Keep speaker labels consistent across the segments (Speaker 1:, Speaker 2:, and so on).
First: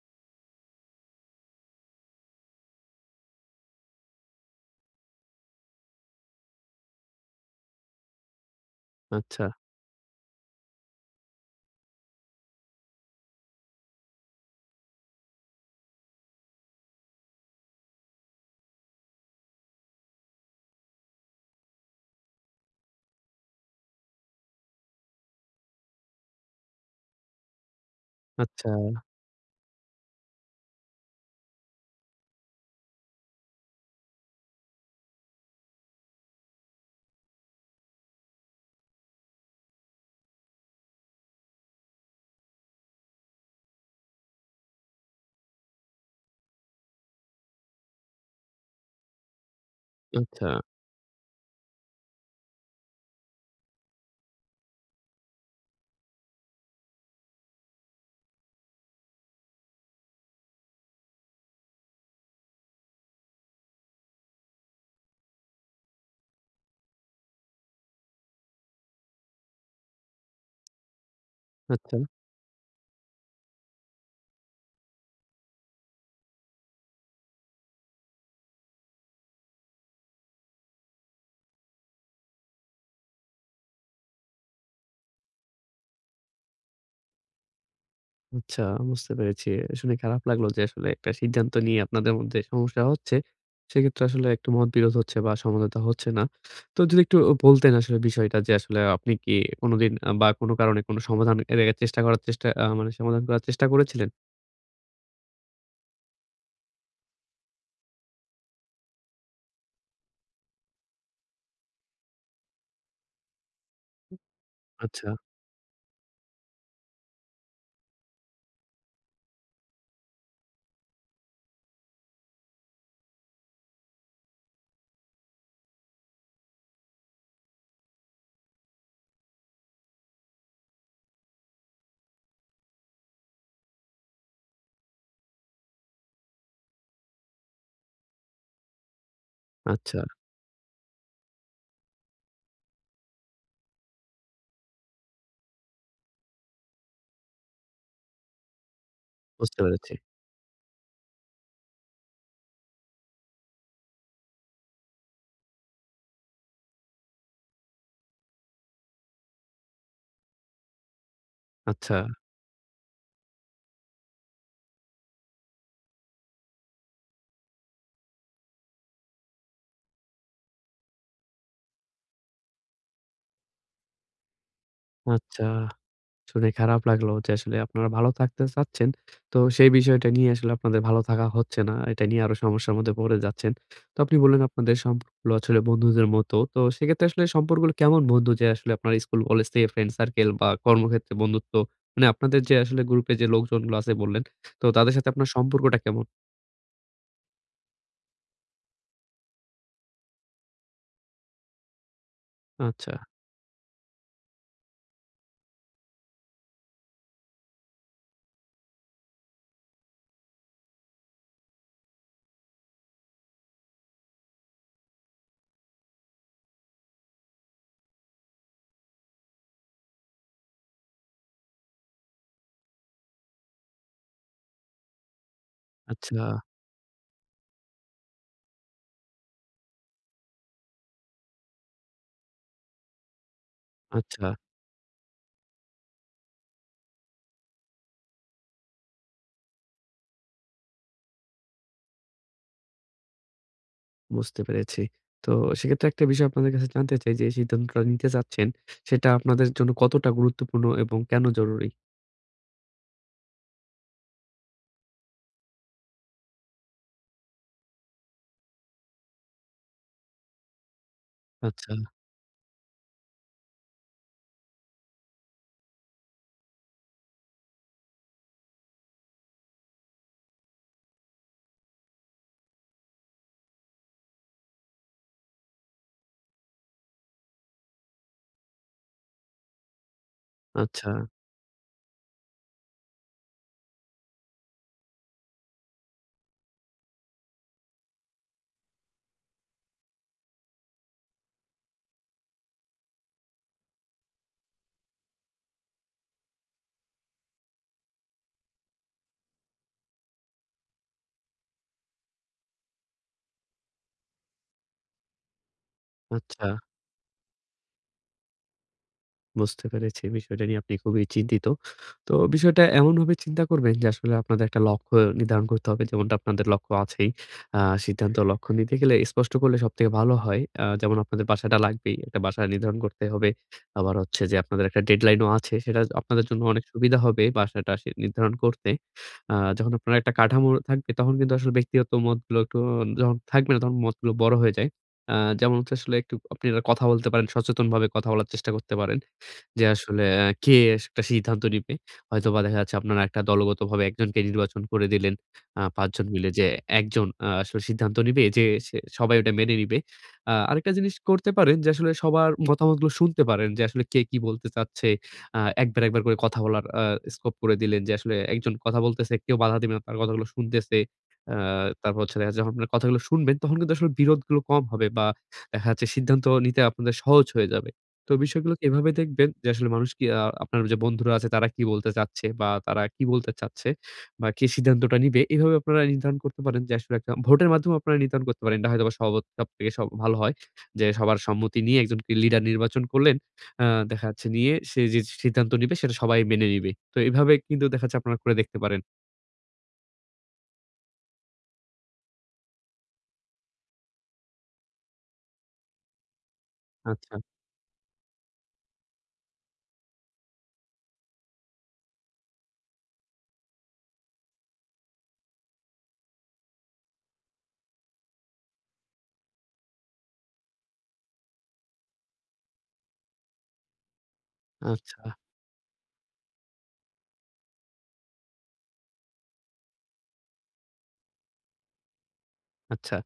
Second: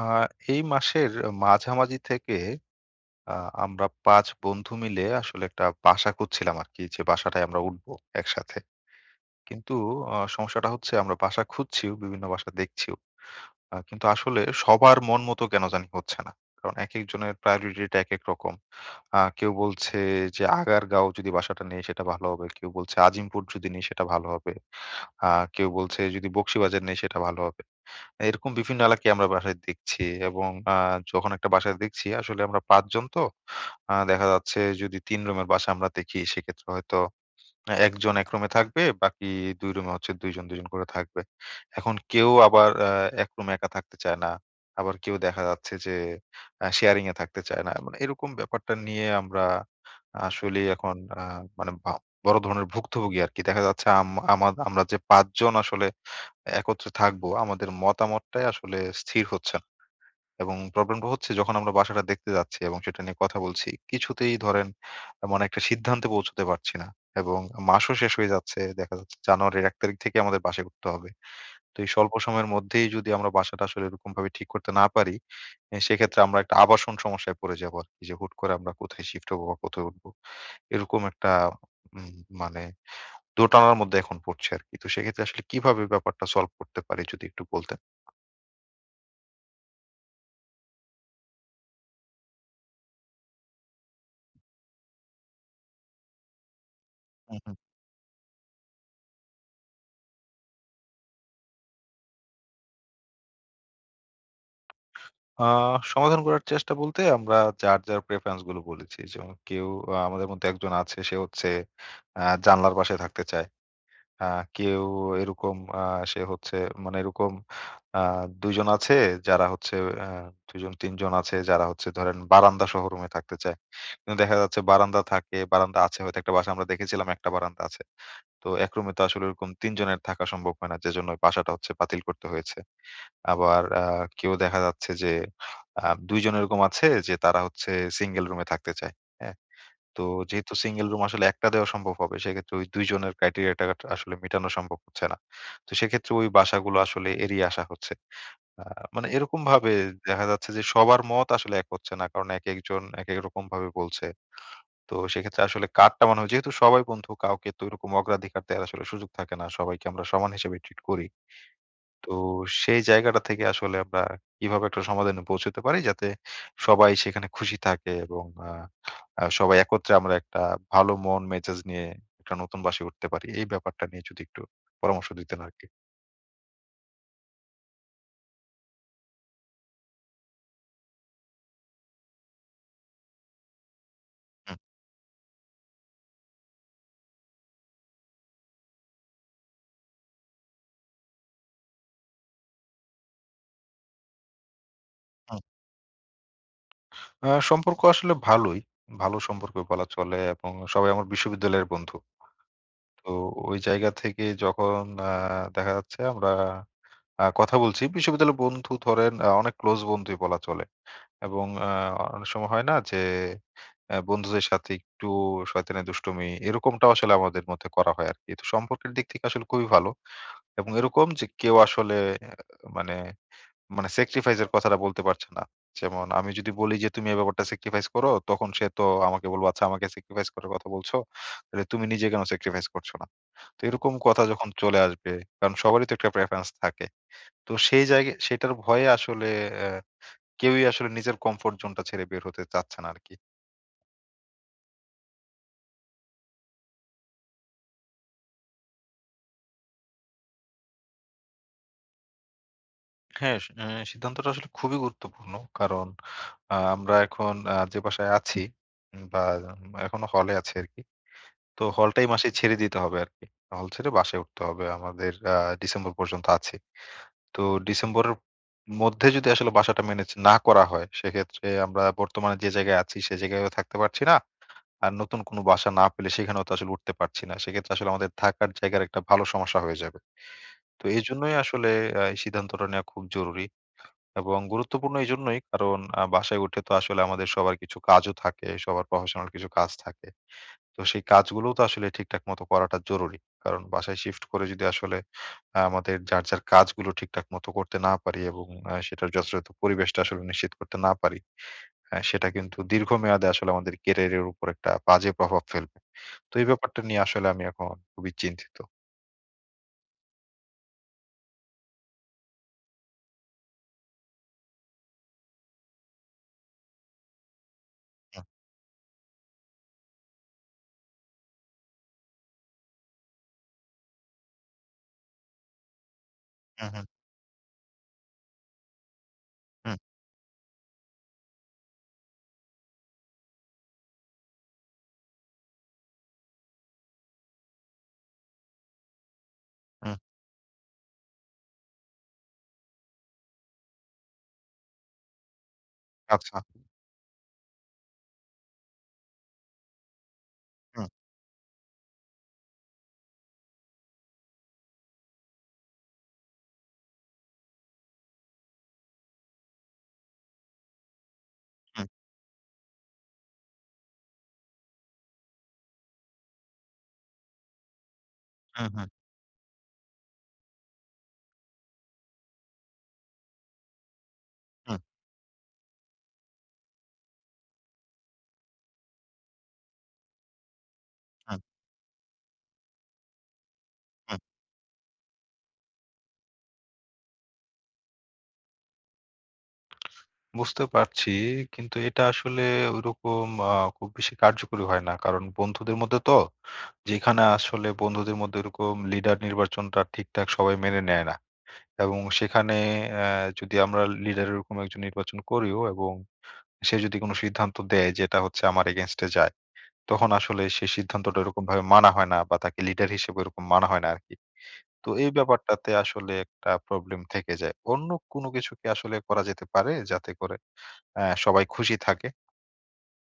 Speaker 1: আ এই মাসের মাঝামাঝি থেকে আ আমরা ৫ বন্ধু মিলে আসলে একটা বাসা খুঁজছিলাম আরকি, যে বাসাটায় আমরা উঠবো একসাথে।
Speaker 2: আচ্ছা,
Speaker 1: কিন্তু সমস্যাটা হচ্ছে আমরা বাসা খুঁজছিও, বিভিন্ন বাসা দেখছিও। কিন্তু আসলে সবার মন মতো কেন জানি হচ্ছে না। কারণ একেকজনের প্রায়োরিটি টা একেক রকম। কেউ বলছে যে আগারগাঁও যদি বাসাটা নেই সেটা ভালো হবে। কেউ বলছে আজিমপুর যদি নেই সেটা ভালো হবে। আ কেউ বলছে যদি বকশীবাজার নেই সেটা ভালো হবে। এরকম বিভিন্ন
Speaker 2: আচ্ছা,
Speaker 1: এলাকায় আমরা বাসায় দেখছি এবং যখন একটা বাসায় দেখছি আসলে আমরা ৫ জন তো। দেখা যাচ্ছে যদি ৩ রুমের বাসা আমরা দেখি সেক্ষেত্রে হয়তো না, একজন এক রুমে থাকবে, বাকি ২ রুমে হচ্ছে ২ জন, ২ জন করে থাকবে। এখন কেউ আবার এক রুমে একা থাকতে চায় না। আবার কেউ দেখা যাচ্ছে যে শেয়ারিং এ থাকতে চায় না। মানে এরকম ব্যাপারটা নিয়ে আমরা
Speaker 2: আচ্ছা,
Speaker 1: আসলেই এখন মানে বড় ধরনের ভুক্তভোগী আরকি। দেখা যাচ্ছে আম আমা আমরা যে ৫ জন আসলে একত্রে থাকবো, আমাদের মতামতটাই আসলে স্থির হচ্ছে না। এবং প্রবলেমটা হচ্ছে, যখন আমরা বাসাটা দেখতে যাচ্ছি এবং সেটা নিয়ে কথা বলছি, কিছুতেই ধরেন এমন একটা সিদ্ধান্তে পৌঁছতে পারছি না। এবং মাসও শেষ হয়ে যাচ্ছে। দেখা যাচ্ছে জানুয়ারির ১ তারিখ থেকে আমাদের বাসায় উঠতে হবে। তো এই
Speaker 2: আচ্ছা,
Speaker 1: স্বল্প সময়ের মধ্যেই যদি আমরা বাসাটা আসলে এরকমভাবে ঠিক করতে না পারি, সেক্ষেত্রে আমরা একটা আবাসন সমস্যায় পড়ে যাবো আরকি। যে হুট করে আমরা কোথায় শিফট হবো বা কোথায় উঠবো। এরকম একটা উম মানে দোটানার মধ্যে এখন পড়ছি আরকি। তো সেক্ষেত্রে আসলে কিভাবে ব্যাপারটা সলভ করতে পারি যদি একটু বলতেন?
Speaker 2: আচ্ছা, বুঝতে পেরেছি। শুনে খারাপ লাগলো যে আসলে একটা সিদ্ধান্ত নিয়ে আপনাদের মধ্যে সমস্যা হচ্ছে। সেক্ষেত্রে আসলে একটু মতবিরোধ হচ্ছে বা সমঝোতা হচ্ছে না। তো যদি একটু বলতেন আসলে বিষয়টা যে আসলে আপনি কি কোনোদিন বা কোনো কারণে কোনো সমাধান এর আগে চেষ্টা করার চেষ্টা আ মানে সমাধান করার চেষ্টা করেছিলেন?
Speaker 1: আ সমাধান করার চেষ্টা বলতে আমরা যার, যার প্রেফারেন্স গুলো বলেছি। যেমন কেউ আমাদের মধ্যে একজন আছে সে হচ্ছে জানলার পাশে থাকতে চায়। আ কেউ
Speaker 2: আচ্ছা,
Speaker 1: এরকম সে হচ্ছে মানে এরকম আ ২ জন আছে যারা হচ্ছে আ ২ জন ৩ জন আছে যারা হচ্ছে ধরেন বারান্দা সহ রুমে থাকতে চায়। কিন্তু দেখা যাচ্ছে বারান্দা থাকে, বারান্দা আছে, হয়তো একটা বাসায় আমরা দেখেছিলাম একটা বারান্দা আছে। তো এক রুমে তো আসলে ওরকম ৩ জনের থাকা সম্ভব হয় না। যেজন্য ওই বাসাটা হচ্ছে বাতিল করতে হয়েছে। আবার কেউ দেখা যাচ্ছে যে ২ জন এরকম আছে যে তারা হচ্ছে সিঙ্গেল রুমে থাকতে চায়। হ্যাঁ?
Speaker 2: আচ্ছা,
Speaker 1: তো যেহেতু সিঙ্গেল রুম আসলে একটা দেওয়া সম্ভব হবে, সেক্ষেত্রে ওই ২ জনের ক্রাইটেরিয়াটা আসলে মেটানো সম্ভব হচ্ছে না। তো সেক্ষেত্রে ওই বাসাগুলো আসলে এড়িয়ে আসা হচ্ছে। আ মানে
Speaker 2: বুঝতে
Speaker 1: এরকমভাবে
Speaker 2: পেরেছি।
Speaker 1: দেখা যাচ্ছে যে সবার মত আসলে এক হচ্ছে না। কারণ একেকজন একেক রকমভাবে বলছে। তো সেক্ষেত্রে আসলে কার্ডটা মনে হয়, যেহেতু সবাই বন্ধু কাউকে তো এরকম অগ্রাধিকার দেওয়ার আসলে সুযোগ থাকে না, সবাইকে আমরা সমান হিসেবে ট্রিট করি।
Speaker 2: আচ্ছা,
Speaker 1: তো সেই জায়গাটা থেকে আসলে আমরা কিভাবে একটা সমাধানে পৌঁছতে পারি যাতে সবাই সেখানে খুশি থাকে এবং আহ, আহ, সবাই একত্রে আমরা একটা ভালো মন মেজাজ নিয়ে একটা নতুন বাসে উঠতে পারি, এই ব্যাপারটা নিয়ে যদি একটু পরামর্শ দিতেন
Speaker 2: আচ্ছা।
Speaker 1: আর কি।
Speaker 2: শুনে খারাপ লাগলো যে আসলে আপনারা ভালো থাকতে চাচ্ছেন। তো সেই বিষয়টা নিয়ে আসলে আপনাদের ভালো থাকা হচ্ছে না। এটা নিয়ে আরো সমস্যার মধ্যে পড়ে যাচ্ছেন। তো আপনি বললেন
Speaker 1: হুম,
Speaker 2: আপনাদের সম্পর্কগুলো আসলে বন্ধুদের মতো। তো সেক্ষেত্রে আসলে সম্পর্কগুলো কেমন বন্ধু যে আসলে আপনার স্কুল, কলেজ থেকে ফ্রেন্ড সার্কেল বা কর্মক্ষেত্রে বন্ধুত্ব মানে আপনাদের যে আসলে গ্রুপে যে লোকজনগুলো আছে বললেন, তো তাদের সাথে আপনার
Speaker 1: হুম।
Speaker 2: সম্পর্কটা কেমন?
Speaker 1: সম্পর্ক আসলে ভালোই, ভালো সম্পর্ক বলা চলে, এবং সবাই আমার বিশ্ববিদ্যালয়ের বন্ধু।
Speaker 2: আচ্ছা,
Speaker 1: তো ওই জায়গা থেকে, যখন দেখা যাচ্ছে আমরা কথা বলছি। বিশ্ববিদ্যালয়ের বন্ধু ধরেন অনেক ক্লোজ বন্ধুই বলা চলে। এবং অনেক সময় হয় না যে বন্ধুদের সাথে একটু শয়তানি দুষ্টুমি এরকমটাও আসলে আমাদের মধ্যে করা হয় আরকি। তো সম্পর্কের দিক থেকে আসলে খুবই ভালো। এবং এরকম যে কেউ আসলে আ মানে মানে স্যাক্রিফাইস এর কথাটা বলতে পারছে না। যেমন
Speaker 2: আচ্ছা,
Speaker 1: আমি যদি বলি যে তুমি এই ব্যাপারটা স্যাক্রিফাইস করো, তখন সে তো আমাকে বলবে, "আচ্ছা, আমাকে স্যাক্রিফাইস করার কথা বলছো। তাহলে তুমি নিজে কেন স্যাক্রিফাইস করছো না?" তো এরকম কথা
Speaker 2: আচ্ছা,
Speaker 1: যখন চলে আসবে, কারণ সবারই তো একটা প্রেফারেন্স থাকে। তো সেই জায়গা, সেটার ভয়ে আসলে অ্যা কেউই আসলে নিজের কমফোর্ট জোনটা ছেড়ে বের হতে চাচ্ছে না আরকি।
Speaker 2: বুঝতে পেরেছি। তো সেক্ষেত্রে একটা বিষয় আপনাদের কাছে জানতে চাই যে এই সিদ্ধান্তটা নিতে চাচ্ছেন, সেটা আপনাদের জন্য কতটা গুরুত্বপূর্ণ এবং কেন জরুরি?
Speaker 1: হ্যাঁ, সি অ্যা সিদ্ধান্তটা আসলে খুবই গুরুত্বপূর্ণ। কারণ আমরা এখন যে বাসায় আছি, উম বা এখনো হলে আছি আরকি। তো
Speaker 2: আচ্ছা,
Speaker 1: হলটাই মাসে ছেড়ে দিতে হবে আরকি। হল ছেড়ে বাসায় উঠতে হবে। আমাদের ডিসেম্বর পর্যন্ত আছে। তো ডিসেম্বরের মধ্যে যদি আসলে বাসাটা মেনেজ না করা হয়, সেক্ষেত্রে আমরা বর্তমানে যে জায়গায় আছি সে জায়গায়ও থাকতে পারছি না। আর নতুন কোনো বাসা না পেলে সেখানেও তো আসলে উঠতে পারছি না। সেক্ষেত্রে আসলে আমাদের থাকার জায়গার একটা ভালো সমস্যা হয়ে যাবে। তো
Speaker 2: আচ্ছা,
Speaker 1: এজন্যই আসলে এই সিদ্ধান্তটা নেওয়া খুব জরুরি এবং গুরুত্বপূর্ণ। এজন্যই কারণ বাসায় উঠে তো আসলে আমাদের সবার কিছু কাজও থাকে, সবার প্রফেশনাল কিছু কাজ থাকে। তো সেই কাজগুলোও তো আসলে ঠিকঠাক মতো করাটা জরুরি। কারণ বাসায় শিফট করে যদি আসলে আমাদের যার, যার কাজগুলো ঠিকঠাক মতো করতে না পারি এবং সেটার যথাযথ পরিবেশটা আসলে নিশ্চিত করতে না পারি, সেটা কিন্তু দীর্ঘমেয়াদে আসলে আমাদের ক্যারিয়ারের উপর একটা বাজে প্রভাব ফেলবে। তো এই
Speaker 2: আচ্ছা।
Speaker 1: ব্যাপারটা নিয়ে আসলে আমি এখন খুবই চিন্তিত।
Speaker 2: বুঝতে পেরেছি। বিষয়টা নিয়ে আপনি খুবই চিন্তিত। তো বিষয়টা এমনভাবে চিন্তা করবেন যে আসলে আপনাদের একটা লক্ষ্য নির্ধারণ করতে হবে। যেমনটা আপনাদের লক্ষ্য আছেই। আ সিদ্ধান্ত
Speaker 1: হুম,
Speaker 2: লক্ষ্য নিতে গেলে স্পষ্ট করলে সবথেকে ভালো হয়। যেমন আপনাদের বাসাটা লাগবেই। একটা বাসা নির্ধারণ করতে হবে। আবার হচ্ছে যে আপনাদের একটা ডেডলাইন ও আছে। সেটা আপনাদের জন্য অনেক
Speaker 1: হুম, হুম,
Speaker 2: সুবিধা হবে বাসাটা সে নির্ধারণ করতে। যখন
Speaker 1: হুম,
Speaker 2: আপনার একটা কাঠামো থাকবে তখন কিন্তু আসলে ব্যক্তিগত মতগুলো একটু যখন থাকবে না তখন মতগুলো বড় হয়ে যায়। আ যেমন হচ্ছে আসলে একটু আপনি কথা বলতে পারেন, সচেতনভাবে কথা বলার চেষ্টা করতে পারেন। যে
Speaker 1: হুম।
Speaker 2: আসলে কে একটা সিদ্ধান্ত নিবে। হয়তোবা দেখা যাচ্ছে আপনারা একটা দলগতভাবে একজনকে নির্বাচন করে দিলেন। ৫ জন মিলে
Speaker 1: আচ্ছা।
Speaker 2: যে একজন আসলে সিদ্ধান্ত নিবে যে সে সবাই ওটা মেনে নিবে। আরেকটা
Speaker 1: হুম,
Speaker 2: জিনিস করতে পারেন যে আসলে সবার মতামতগুলো শুনতে পারেন যে আসলে কে কি বলতে চাচ্ছে। একবার করে কথা বলার স্কোপ করে দিলেন যে আসলে একজন কথা বলতেছে, কেউ বাধা দিবে না, তার কথাগুলো শুনতেছে। আ
Speaker 1: হুম,
Speaker 2: তারপর হচ্ছে দেখা যাচ্ছে যখন আপনার কথাগুলো শুনবেন তখন কিন্তু আসলে বিরোধগুলো কম হবে বা দেখা যাচ্ছে সিদ্ধান্ত নিতে আপনাদের সহজ হয়ে যাবে। তো বিষয়গুলোকে
Speaker 1: হুম, হুম, হুম,
Speaker 2: এভাবে দেখবেন যে আসলে মানুষ কি আপনার যে বন্ধুরা আছে তারা কি বলতে চাচ্ছে বা কে
Speaker 1: হুম,
Speaker 2: সিদ্ধান্তটা নিবে। এভাবে আপনারা নির্ধারণ করতে পারেন যে আসলে একটা ভোটের মাধ্যমে আপনারা নির্ধারণ করতে পারেন। এটা হয়তোবা সবথেকে সব ভালো হয়। যে সবার
Speaker 1: হুম।
Speaker 2: সম্মতি নিয়ে একজনকে লিডার নির্বাচন করলেন। আ দেখা যাচ্ছে নিয়ে সে যে সিদ্ধান্ত নিবে সেটা সবাই মেনে নিবে। তো এভাবে কিন্তু দেখা যাচ্ছে আপনারা করে দেখতে পারেন।
Speaker 1: বুঝতে পারছি। কিন্তু এটা আসলে ঐরকম খুব বেশি কার্যকরী হয় না। কারণ বন্ধুদের মধ্যে তো,
Speaker 2: আচ্ছা,
Speaker 1: যেখানে আসলে বন্ধুদের মধ্যে এরকম লিডার নির্বাচনটা ঠিকঠাক সবাই মেনে নেয় না। এবং সেখানে অ্যা যদি আমরা লিডার এরকম একজন নির্বাচন করিও, এবং সে যদি কোনো সিদ্ধান্ত দেয় যেটা হচ্ছে আমার against এ যায়, তখন আসলে সেই সিদ্ধান্তটা ওরকমভাবে মানা হয় না, বা তাকে লিডার হিসেবে ওরকম মানা হয় না আরকি। তো
Speaker 2: আচ্ছা।
Speaker 1: এই ব্যাপারটাতে আসলে একটা প্রবলেম থেকে যায়। অন্য কোনো কিছু কি আসলে করা যেতে পারে, যাতে করে সবাই খুশি থাকে?
Speaker 2: আচ্ছা।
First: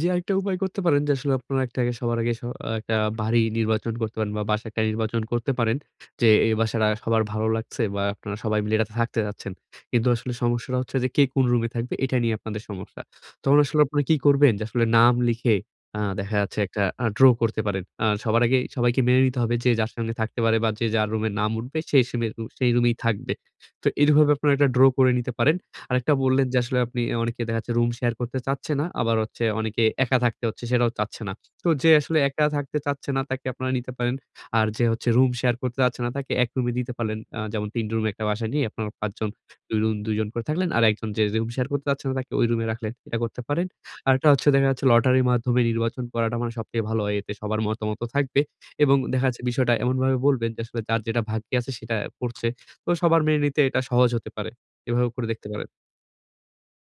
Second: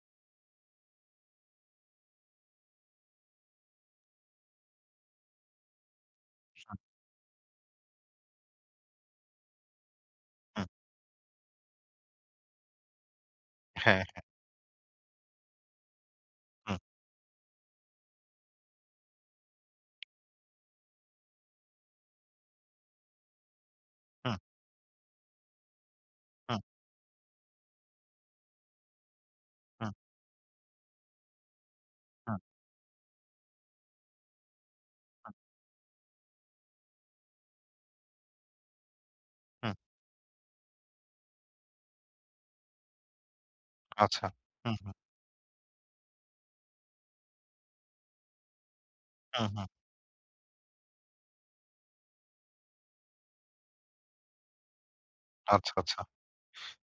Speaker 2: জি, আরেকটা উপায় করতে পারেন যে আসলে আপনারা একটা আগে সবার আগে স আ একটা বাড়ি নির্বাচন করতে পারেন বা বাসা একটা নির্বাচন করতে পারেন যে এই বাসাটা
Speaker 1: হুম।
Speaker 2: সবার ভালো লাগছে বা আপনারা সবাই মিলে এটাতে থাকতে চাচ্ছেন। কিন্তু আসলে
Speaker 1: হুম,
Speaker 2: সমস্যাটা হচ্ছে যে কে কোন রুমে থাকবে এটা নিয়ে আপনাদের সমস্যা। তখন আসলে আপনারা
Speaker 1: হ্যাঁ,
Speaker 2: কি করবেন যে আসলে নাম লিখে দেখা যাচ্ছে
Speaker 1: হুম,
Speaker 2: একটা ড্র করতে পারেন। সবার আগে সবাইকে মেনে নিতে হবে যে যার সঙ্গে থাকতে পারে বা যে যার রুমের নাম উঠবে সেই রুমেই থাকবে। তো এইভাবে
Speaker 1: হুম,
Speaker 2: আপনারা একটা ড্র করে নিতে পারেন। আরেকটা বললেন যে
Speaker 1: হুম,
Speaker 2: আসলে আপনি অনেকে দেখা যাচ্ছে রুম শেয়ার করতে চাচ্ছে না। আবার হচ্ছে অনেকে
Speaker 1: হুম,
Speaker 2: একা থাকতে হচ্ছে সেটাও চাচ্ছে না। তো যে আসলে
Speaker 1: হুম,
Speaker 2: একা থাকতে চাচ্ছে না তাকে আপনারা নিতে পারেন। আর যে হচ্ছে রুম শেয়ার করতে চাচ্ছে না তাকে ১ রুমে দিতে পারলেন। যেমন ৩ রুম একটা বাসায় নিয়ে আপনারা ৫ জন
Speaker 1: হুম,
Speaker 2: ২ রুম ২ জন করে থাকলেন। আর একজন যে রুম শেয়ার করতে চাচ্ছে না তাকে ওই রুমে রাখলেন। এটা করতে পারেন।
Speaker 1: আচ্ছা।
Speaker 2: আরেকটা হচ্ছে দেখা
Speaker 1: হুম,
Speaker 2: যাচ্ছে
Speaker 1: হুম,
Speaker 2: লটারির মাধ্যমে নির্বাচন করাটা মানে সবথেকে ভালো হয়। এতে সবার মতামতও থাকবে এবং দেখা যাচ্ছে
Speaker 1: হুম, হুম,
Speaker 2: বিষয়টা এমনভাবে বলবেন যে আসলে যার যেটা ভাগ্যে আছে সেটা পড়ছে। তো সবার মেনে নিতে এটা সহজ হতে পারে। এভাবে করে দেখতে পারেন।
Speaker 1: আচ্ছা, আচ্ছা।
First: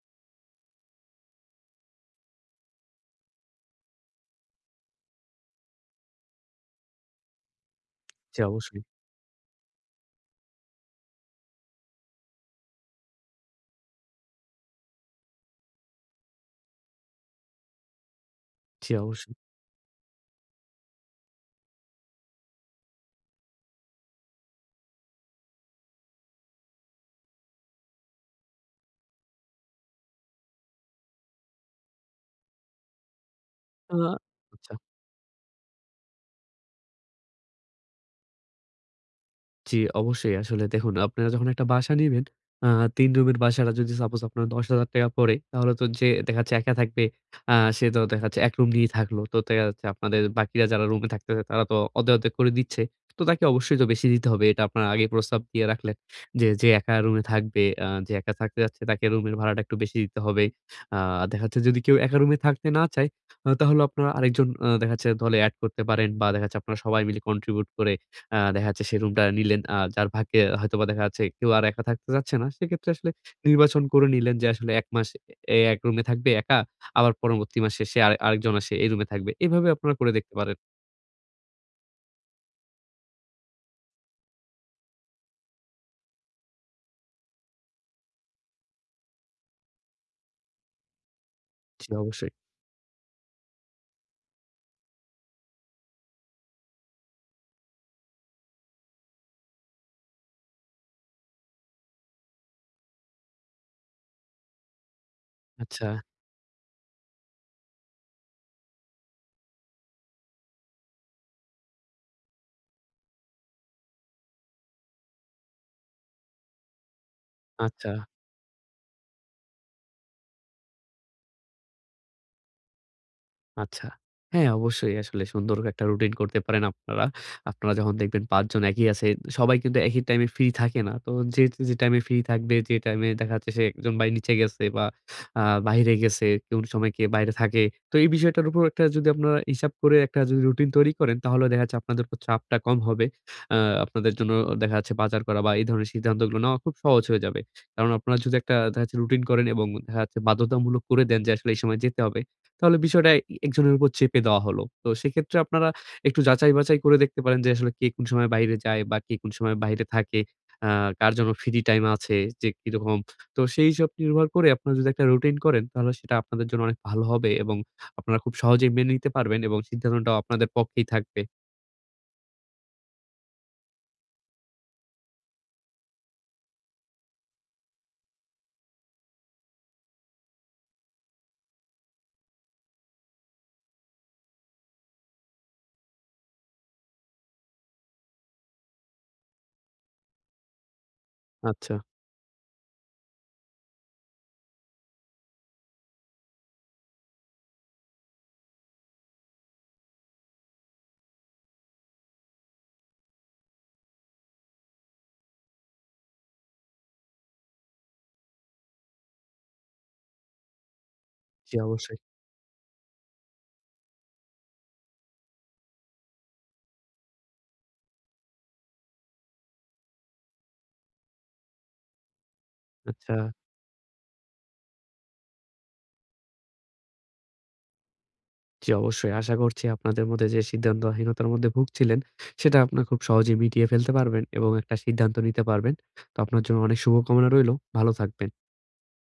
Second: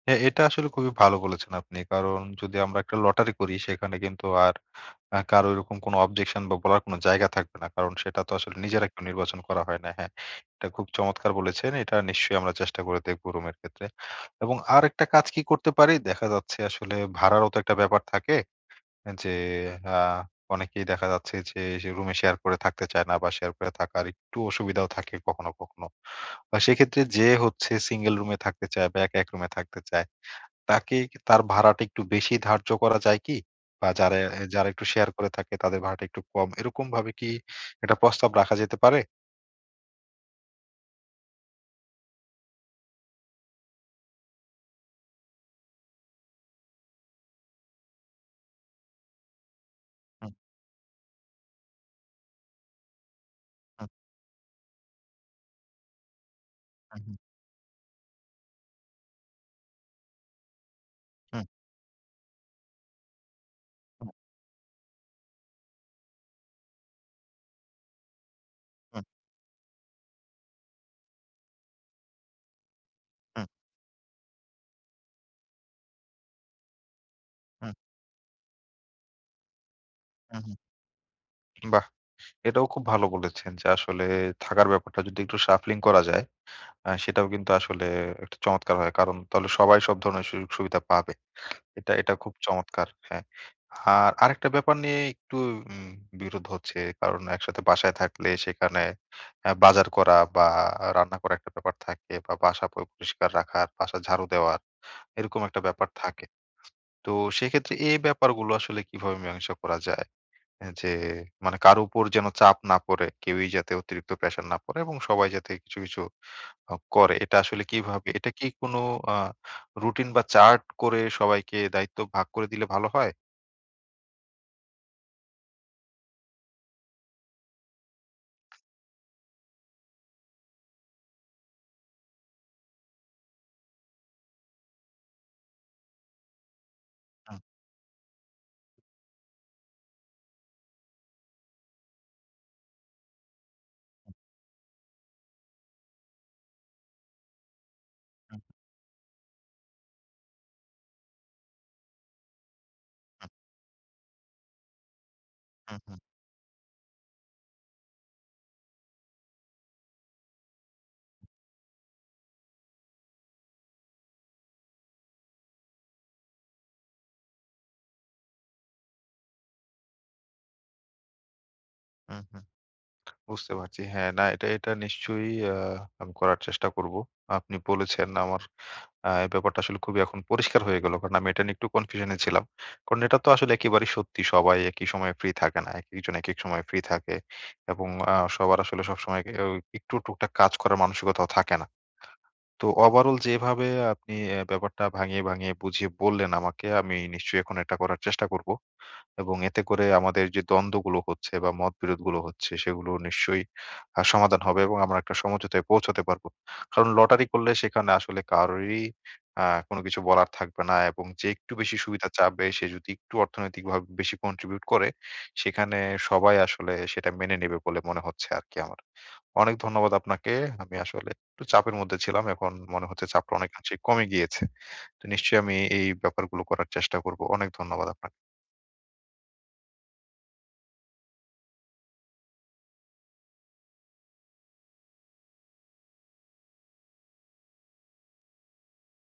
Speaker 1: হ্যাঁ, এটা আসলে খুবই ভালো বলেছেন আপনি। কারণ যদি আমরা একটা লটারি করি সেখানে কিন্তু আর কারো এরকম কোনো অবজেকশন বা বলার কোনো জায়গা থাকবে না। কারণ সেটা তো
Speaker 2: জি
Speaker 1: আসলে
Speaker 2: অবশ্যই,
Speaker 1: নিজেরা কেউ নির্বাচন করা হয় না। হ্যাঁ, এটা খুব চমৎকার বলেছেন। এটা নিশ্চয়ই আমরা চেষ্টা করে দেখব রুমের ক্ষেত্রে। এবং আরেকটা কাজ কি করতে পারি? দেখা যাচ্ছে আসলে ভাড়ারও তো একটা ব্যাপার থাকে।
Speaker 2: জি
Speaker 1: যে
Speaker 2: অবশ্যই।
Speaker 1: আ অনেকেই দেখা যাচ্ছে যে সে রুমে শেয়ার করে থাকতে চায় না, বা শেয়ার করে থাকার একটু অসুবিধাও থাকে কখনো, কখনো। সেক্ষেত্রে যে হচ্ছে সিঙ্গেল রুমে থাকতে চায় বা একা এক রুমে থাকতে চায়, তাকে কি- তার ভাড়াটা একটু বেশি ধার্য করা যায় কি? বা
Speaker 2: আ
Speaker 1: যারা যারা
Speaker 2: আচ্ছা।
Speaker 1: একটু শেয়ার করে থাকে তাদের ভাড়াটা একটু কম। এরকমভাবে কি একটা প্রস্তাব রাখা যেতে পারে?
Speaker 2: জি, অবশ্যই। আসলে দেখুন আপনারা যখন একটা বাসা নিবেন, আ ৩ রুমের বাসাটা যদি সাপোজ আপনার ৳১০,০০০ পড়ে, তাহলে তো যে দেখা যাচ্ছে একা থাকবে, সে তো দেখা যাচ্ছে ১ রুম নিয়েই থাকলো। তো দেখা যাচ্ছে আপনাদের
Speaker 1: হুম,
Speaker 2: বাকিরা যারা রুমে থাকতেছে তারা তো অর্ধেক করে দিচ্ছে। তো তাকে অবশ্যই তো
Speaker 1: হুম,
Speaker 2: বেশি দিতে হবে। এটা আপনারা আগেই প্রস্তাব দিয়ে রাখলেন। যে একা
Speaker 1: হুম, হুম,
Speaker 2: রুমে থাকবে, যে একা থাকতে যাচ্ছে তাকে রুমের ভাড়াটা একটু বেশি দিতে হবে। আ দেখা
Speaker 1: হুম,
Speaker 2: যাচ্ছে যদি কেউ একা রুমে থাকতে না চায়, তাহলে আপনারা আরেকজন দেখা যাচ্ছে দলে এড করতে পারেন বা দেখা যাচ্ছে আপনারা সবাই মিলে কন্ট্রিবিউট করে দেখা যাচ্ছে সেই
Speaker 1: হুম,
Speaker 2: রুমটা নিলেন। যার ভাগ্যে হয়তোবা দেখা যাচ্ছে কেউ আর একা থাকতে চাচ্ছে না। সেক্ষেত্রে আসলে
Speaker 1: হুম,
Speaker 2: নির্বাচন করে নিলেন যে আসলে ১ মাস এ এক রুমে থাকবে একা। আবার পরবর্তী
Speaker 1: হুম,
Speaker 2: মাসে সে আরেকজন আসে এই রুমে থাকবে। এভাবে আপনারা করে দেখতে
Speaker 1: হুম, হুম।
Speaker 2: পারেন।
Speaker 1: বাহ! এটাও খুব ভালো বলেছেন যে আসলে থাকার ব্যাপারটা যদি একটু shuffling করা যায়, সেটাও কিন্তু আসলে একটা চমৎকার হয়। কারণ তাহলে সবাই সব ধরনের সুযোগ সুবিধা পাবে।
Speaker 2: জি,
Speaker 1: এটা, এটা
Speaker 2: অবশ্যই।
Speaker 1: খুব চমৎকার। হ্যাঁ। আর আরেকটা ব্যাপার নিয়ে একটু উম বিরোধ হচ্ছে। কারণ একসাথে বাসায় থাকলে সেখানে বাজার করা বা রান্না করা একটা ব্যাপার থাকে, বা বাসা পরিষ্কার রাখার, বাসা ঝাড়ু দেওয়ার এরকম একটা
Speaker 2: আচ্ছা,
Speaker 1: ব্যাপার থাকে। তো সেক্ষেত্রে এই ব্যাপারগুলো আসলে কিভাবে মীমাংসা করা যায়? যে মানে কারো উপর যেন চাপ না পড়ে, কেউই যাতে অতিরিক্ত প্রেশার না পড়ে, এবং সবাই যাতে কিছু, কিছু করে। এটা আসলে
Speaker 2: আচ্ছা।
Speaker 1: কিভাবে, এটা কি কোনো আ রুটিন বা চার্ট করে সবাইকে দায়িত্ব ভাগ করে দিলে ভালো হয়?
Speaker 2: আচ্ছা। হ্যাঁ, অবশ্যই আসলে সুন্দর একটা রুটিন করতে পারেন আপনারা। আপনারা যখন দেখবেন ৫ জন একই আছে, সবাই কিন্তু একই টাইমে ফ্রি থাকে না। তো যে টাইমে ফ্রি থাকবে, যে টাইমে দেখা যাচ্ছে সে একজন ভাই নিচে গেছে বা বাহিরে গেছে, কোন সময় কে বাইরে
Speaker 1: হুম,
Speaker 2: থাকে। তো এই বিষয়টার উপর একটা যদি আপনারা হিসাব করে একটা যদি রুটিন তৈরি করেন, তাহলে দেখা যাচ্ছে আপনাদের উপর চাপটা কম হবে। আ আপনাদের জন্য দেখা যাচ্ছে বাজার করা বা এই ধরনের সিদ্ধান্তগুলো নেওয়া খুব সহজ হয়ে যাবে। কারণ আপনারা যদি
Speaker 1: হুম,
Speaker 2: একটা দেখা যাচ্ছে রুটিন করেন এবং দেখা যাচ্ছে বাধ্যতামূলক করে দেন যে আসলে এই সময় যেতে হবে। তাহলে বিষয়টা এ
Speaker 1: হুম,
Speaker 2: একজনের উপর চেপে দেওয়া হলো। তো সেক্ষেত্রে আপনারা
Speaker 1: হুম, হুম,
Speaker 2: একটু যাচাই-বাছাই করে দেখতে পারেন যে আসলে কে কোন সময় বাইরে যায় বা কে কোন সময় বাইরে থাকে। আ কার জন্য ফ্রি টাইম আছে যে কিরকম। তো সেই সব নির্ভর করে আপনারা যদি একটা রুটিন করেন তাহলে সেটা আপনাদের জন্য অনেক ভালো হবে এবং আপনারা খুব সহজেই মেনে নিতে পারবেন এবং সিদ্ধান্তটাও আপনাদের পক্ষেই থাকবে।
Speaker 1: হুম, হুম। বুঝতে পারছি। হ্যাঁ, না এটা, এটা নিশ্চয়ই আমি করার চেষ্টা করব। আপনি বলেছেন আমার এই ব্যাপারটা আসলে খুবই এখন পরিষ্কার হয়ে গেল। কারণ আমি এটা নিয়ে একটু কনফিউশনে ছিলাম। কারণ এটা তো আসলে একেবারেই সত্যি, সবাই একই সময়ে ফ্রি থাকে না। একেকজন একেক সময় ফ্রি থাকে, এবং সবার আসলে সবসময় এও একটু টুকটাক কাজ করার মানসিকতাও থাকে না।
Speaker 2: আচ্ছা।
Speaker 1: তো ওভারঅল যেভাবে আপনি ব্যাপারটা ভাঙিয়ে, ভাঙিয়ে বুঝিয়ে বললেন আমাকে, আমি নিশ্চয়ই এখন এটা করার চেষ্টা করব। এবং এতে করে আমাদের যে দ্বন্দ্বগুলো হচ্ছে বা মতবিরোধগুলো হচ্ছে, সেগুলো নিশ্চয়ই সমাধান হবে এবং আমরা একটা সমঝোতায় পৌঁছাতে পারবো। কারণ লটারি করলে সেখানে আসলে কারোরই আ কোনো কিছু বলার থাকবে না, এবং যে একটু
Speaker 2: জি,
Speaker 1: বেশি
Speaker 2: অবশ্যই।
Speaker 1: সুবিধা চাবে সে যদি একটু অর্থনৈতিকভাবে বেশি কন্ট্রিবিউট করে, সেখানে সবাই আসলে সেটা মেনে নেবে বলে মনে হচ্ছে আরকি আমার। অনেক ধন্যবাদ আপনাকে। আমি আসলে একটু চাপের মধ্যে ছিলাম। এখন মনে হচ্ছে
Speaker 2: আচ্ছা।
Speaker 1: চাপটা অনেকাংশেই কমে গিয়েছে। তো নিশ্চয়ই আমি এই ব্যাপারগুলো করার চেষ্টা করব। অনেক ধন্যবাদ আপনাকে।
Speaker 2: জি, অবশ্যই। আশা করছি আপনাদের মধ্যে যে সিদ্ধান্তহীনতার মধ্যে ভুগছিলেন, সেটা আপনারা খুব সহজেই মিটিয়ে ফেলতে পারবেন এবং একটা সিদ্ধান্ত নিতে পারবেন। তো আপনার জন্য অনেক শুভকামনা রইলো। ভালো থাকবেন।